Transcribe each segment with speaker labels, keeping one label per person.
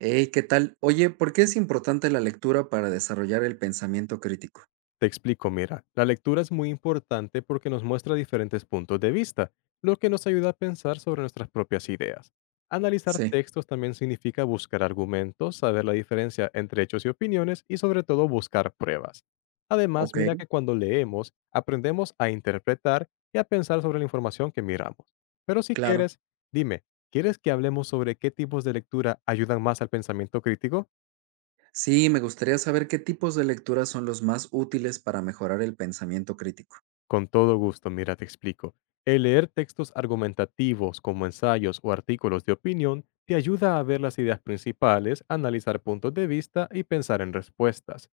Speaker 1: Hey, ¿qué tal? Oye, ¿por qué es importante la lectura para desarrollar el pensamiento crítico?
Speaker 2: Te explico, mira, la lectura es muy importante porque nos muestra diferentes puntos de vista, lo que nos ayuda a pensar sobre nuestras propias ideas. Analizar
Speaker 1: Sí.
Speaker 2: textos también significa buscar argumentos, saber la diferencia entre hechos y opiniones y sobre todo buscar pruebas. Además,
Speaker 1: Ok,
Speaker 2: mira que cuando leemos, aprendemos a interpretar y a pensar sobre la información que miramos. Pero si
Speaker 1: claro.
Speaker 2: quieres, dime, ¿quieres que hablemos sobre qué tipos de lectura ayudan más al pensamiento crítico?
Speaker 1: Sí, me gustaría saber qué tipos de lecturas son los más útiles para mejorar el pensamiento crítico.
Speaker 2: Con todo gusto, mira, te explico. El leer textos argumentativos como ensayos o artículos de opinión te ayuda a ver las ideas principales, analizar puntos de vista y pensar en respuestas.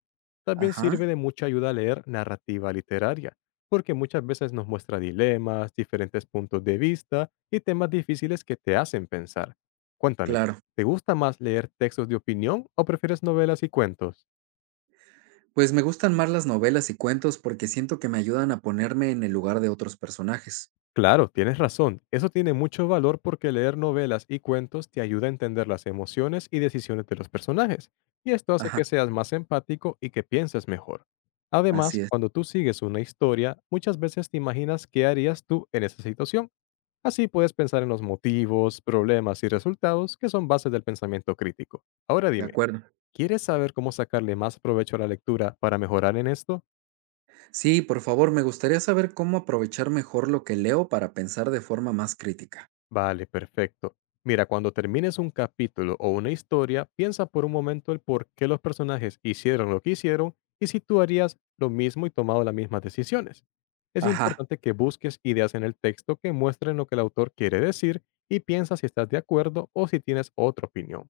Speaker 2: También sirve
Speaker 1: Ajá,
Speaker 2: de mucha ayuda a leer narrativa literaria, porque muchas veces nos muestra dilemas, diferentes puntos de vista y temas difíciles que te hacen pensar. Cuéntame,
Speaker 1: claro.
Speaker 2: ¿te gusta más leer textos de opinión o prefieres novelas y cuentos?
Speaker 1: Pues me gustan más las novelas y cuentos porque siento que me ayudan a ponerme en el lugar de otros personajes.
Speaker 2: Claro, tienes razón. Eso tiene mucho valor porque leer novelas y cuentos te ayuda a entender las emociones y decisiones de los personajes, y esto hace que
Speaker 1: Ajá,
Speaker 2: seas más empático y que pienses mejor. Además,
Speaker 1: así es,
Speaker 2: cuando tú sigues una historia, muchas veces te imaginas qué harías tú en esa situación. Así puedes pensar en los motivos, problemas y resultados que son bases del pensamiento crítico. Ahora
Speaker 1: de
Speaker 2: dime,
Speaker 1: acuerdo.
Speaker 2: ¿quieres saber cómo sacarle más provecho a la lectura para mejorar en esto?
Speaker 1: Sí, por favor, me gustaría saber cómo aprovechar mejor lo que leo para pensar de forma más crítica.
Speaker 2: Vale, perfecto. Mira, cuando termines un capítulo o una historia, piensa por un momento el por qué los personajes hicieron lo que hicieron y si tú harías lo mismo y tomado las mismas decisiones. Es
Speaker 1: Ajá,
Speaker 2: importante que busques ideas en el texto que muestren lo que el autor quiere decir y piensa si estás de acuerdo o si tienes otra opinión.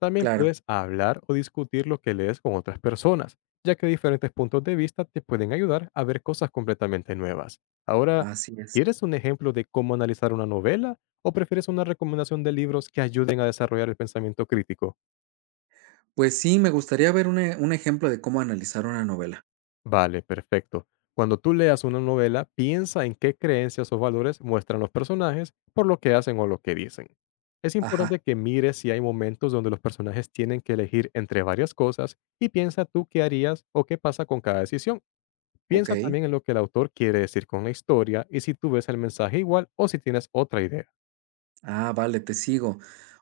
Speaker 2: También
Speaker 1: claro,
Speaker 2: puedes hablar o discutir lo que lees con otras personas, ya que diferentes puntos de vista te pueden ayudar a ver cosas completamente nuevas. Ahora,
Speaker 1: así es.
Speaker 2: ¿quieres un ejemplo de cómo analizar una novela o prefieres una recomendación de libros que ayuden a desarrollar el pensamiento crítico?
Speaker 1: Pues sí, me gustaría ver un ejemplo de cómo analizar una novela.
Speaker 2: Vale, perfecto. Cuando tú leas una novela, piensa en qué creencias o valores muestran los personajes por lo que hacen o lo que dicen. Es importante
Speaker 1: Ajá,
Speaker 2: que mires si hay momentos donde los personajes tienen que elegir entre varias cosas y piensa tú qué harías o qué pasa con cada decisión.
Speaker 1: ok.
Speaker 2: Piensa también en lo que el autor quiere decir con la historia y si tú ves el mensaje igual o si tienes otra idea.
Speaker 1: Ah, vale, te sigo.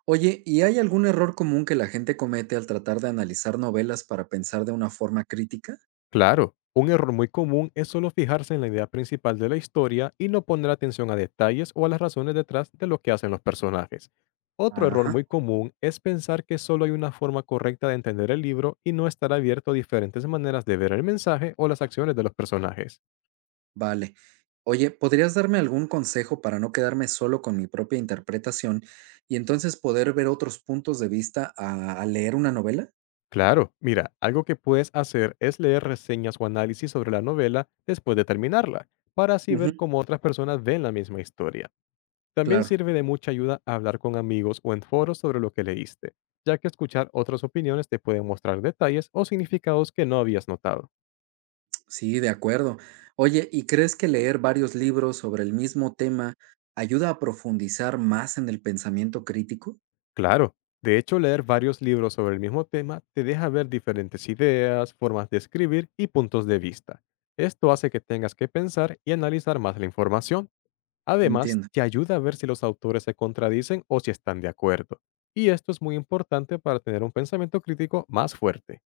Speaker 1: Oye, ¿y hay algún error común que la gente comete al tratar de analizar novelas para pensar de una forma crítica?
Speaker 2: Claro, un error muy común es solo fijarse en la idea principal de la historia y no poner atención a detalles o a las razones detrás de lo que hacen los personajes. Otro error
Speaker 1: Ajá,
Speaker 2: muy común es pensar que solo hay una forma correcta de entender el libro y no estar abierto a diferentes maneras de ver el mensaje o las acciones de los personajes.
Speaker 1: vale. Oye, ¿podrías darme algún consejo para no quedarme solo con mi propia interpretación y entonces poder ver otros puntos de vista al leer una novela?
Speaker 2: Claro, mira, algo que puedes hacer es leer reseñas o análisis sobre la novela después de terminarla, para así
Speaker 1: Ujú,
Speaker 2: ver cómo otras personas ven la misma historia. También
Speaker 1: claro.
Speaker 2: sirve de mucha ayuda hablar con amigos o en foros sobre lo que leíste, ya que escuchar otras opiniones te pueden mostrar detalles o significados que no habías notado.
Speaker 1: Sí, de acuerdo. Oye, ¿y crees que leer varios libros sobre el mismo tema ayuda a profundizar más en el pensamiento crítico?
Speaker 2: Claro, de hecho leer varios libros sobre el mismo tema te deja ver diferentes ideas, formas de escribir y puntos de vista. Esto hace que tengas que pensar y analizar más la información. Además,
Speaker 1: Entiendo.
Speaker 2: te ayuda a ver si los autores se contradicen o si están de acuerdo. Y esto es muy importante para tener un pensamiento crítico más fuerte.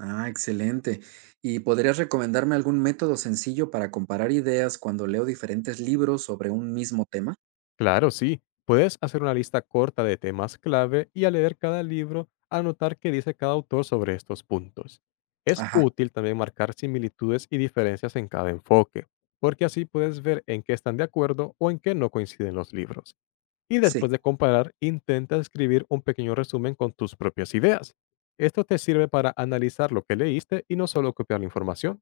Speaker 1: Ah, excelente. ¿Y podrías recomendarme algún método sencillo para comparar ideas cuando leo diferentes libros sobre un mismo tema?
Speaker 2: Claro, sí. Puedes hacer una lista corta de temas clave y al leer cada libro, anotar qué dice cada autor sobre estos puntos. Es
Speaker 1: Ajá,
Speaker 2: útil también marcar similitudes y diferencias en cada enfoque, porque así puedes ver en qué están de acuerdo o en qué no coinciden los libros. Y después
Speaker 1: sí,
Speaker 2: de comparar, intenta escribir un pequeño resumen con tus propias ideas. Esto te sirve para analizar lo que leíste y no solo copiar la información.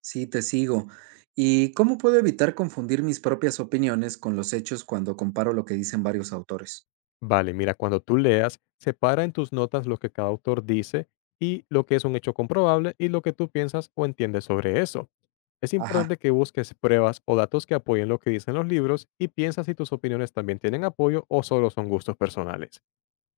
Speaker 1: sí, te sigo. ¿Y cómo puedo evitar confundir mis propias opiniones con los hechos cuando comparo lo que dicen varios autores?
Speaker 2: Vale, mira, cuando tú leas, separa en tus notas lo que cada autor dice y lo que es un hecho comprobable y lo que tú piensas o entiendes sobre eso. Es importante
Speaker 1: Ajá,
Speaker 2: que busques pruebas o datos que apoyen lo que dicen los libros y piensa si tus opiniones también tienen apoyo o solo son gustos personales.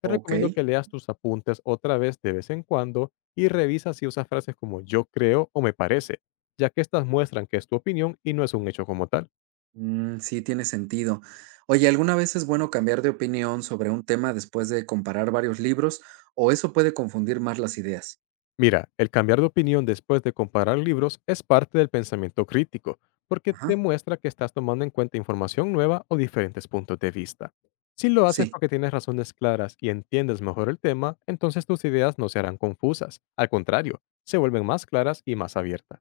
Speaker 2: Te
Speaker 1: ok.
Speaker 2: recomiendo que leas tus apuntes otra vez de vez en cuando y revisa si usas frases como yo creo o me parece, ya que estas muestran que es tu opinión y no es un hecho como tal.
Speaker 1: Mm, sí, tiene sentido. Oye, ¿alguna vez es bueno cambiar de opinión sobre un tema después de comparar varios libros o eso puede confundir más las ideas?
Speaker 2: Mira, el cambiar de opinión después de comparar libros es parte del pensamiento crítico, porque
Speaker 1: Ajá,
Speaker 2: demuestra que estás tomando en cuenta información nueva o diferentes puntos de vista. Si lo haces
Speaker 1: sí.
Speaker 2: porque tienes razones claras y entiendes mejor el tema, entonces tus ideas no se harán confusas. Al contrario, se vuelven más claras y más abiertas.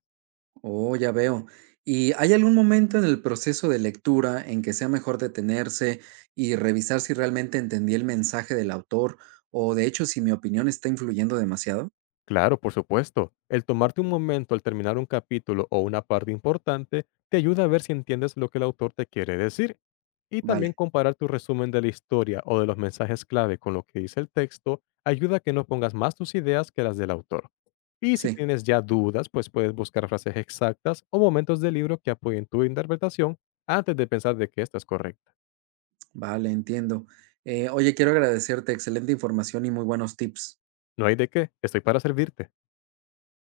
Speaker 1: Oh, ya veo. ¿Y hay algún momento en el proceso de lectura en que sea mejor detenerse y revisar si realmente entendí el mensaje del autor o de hecho si mi opinión está influyendo demasiado?
Speaker 2: Claro, por supuesto. El tomarte un momento al terminar un capítulo o una parte importante te ayuda a ver si entiendes lo que el autor te quiere decir. Y también
Speaker 1: Vale,
Speaker 2: comparar tu resumen de la historia o de los mensajes clave con lo que dice el texto ayuda a que no pongas más tus ideas que las del autor. Y si
Speaker 1: sí,
Speaker 2: tienes ya dudas, pues puedes buscar frases exactas o momentos del libro que apoyen tu interpretación antes de pensar de que esta es correcta.
Speaker 1: vale, entiendo. Oye, quiero agradecerte, excelente información y muy buenos tips.
Speaker 2: No hay de qué, estoy para servirte.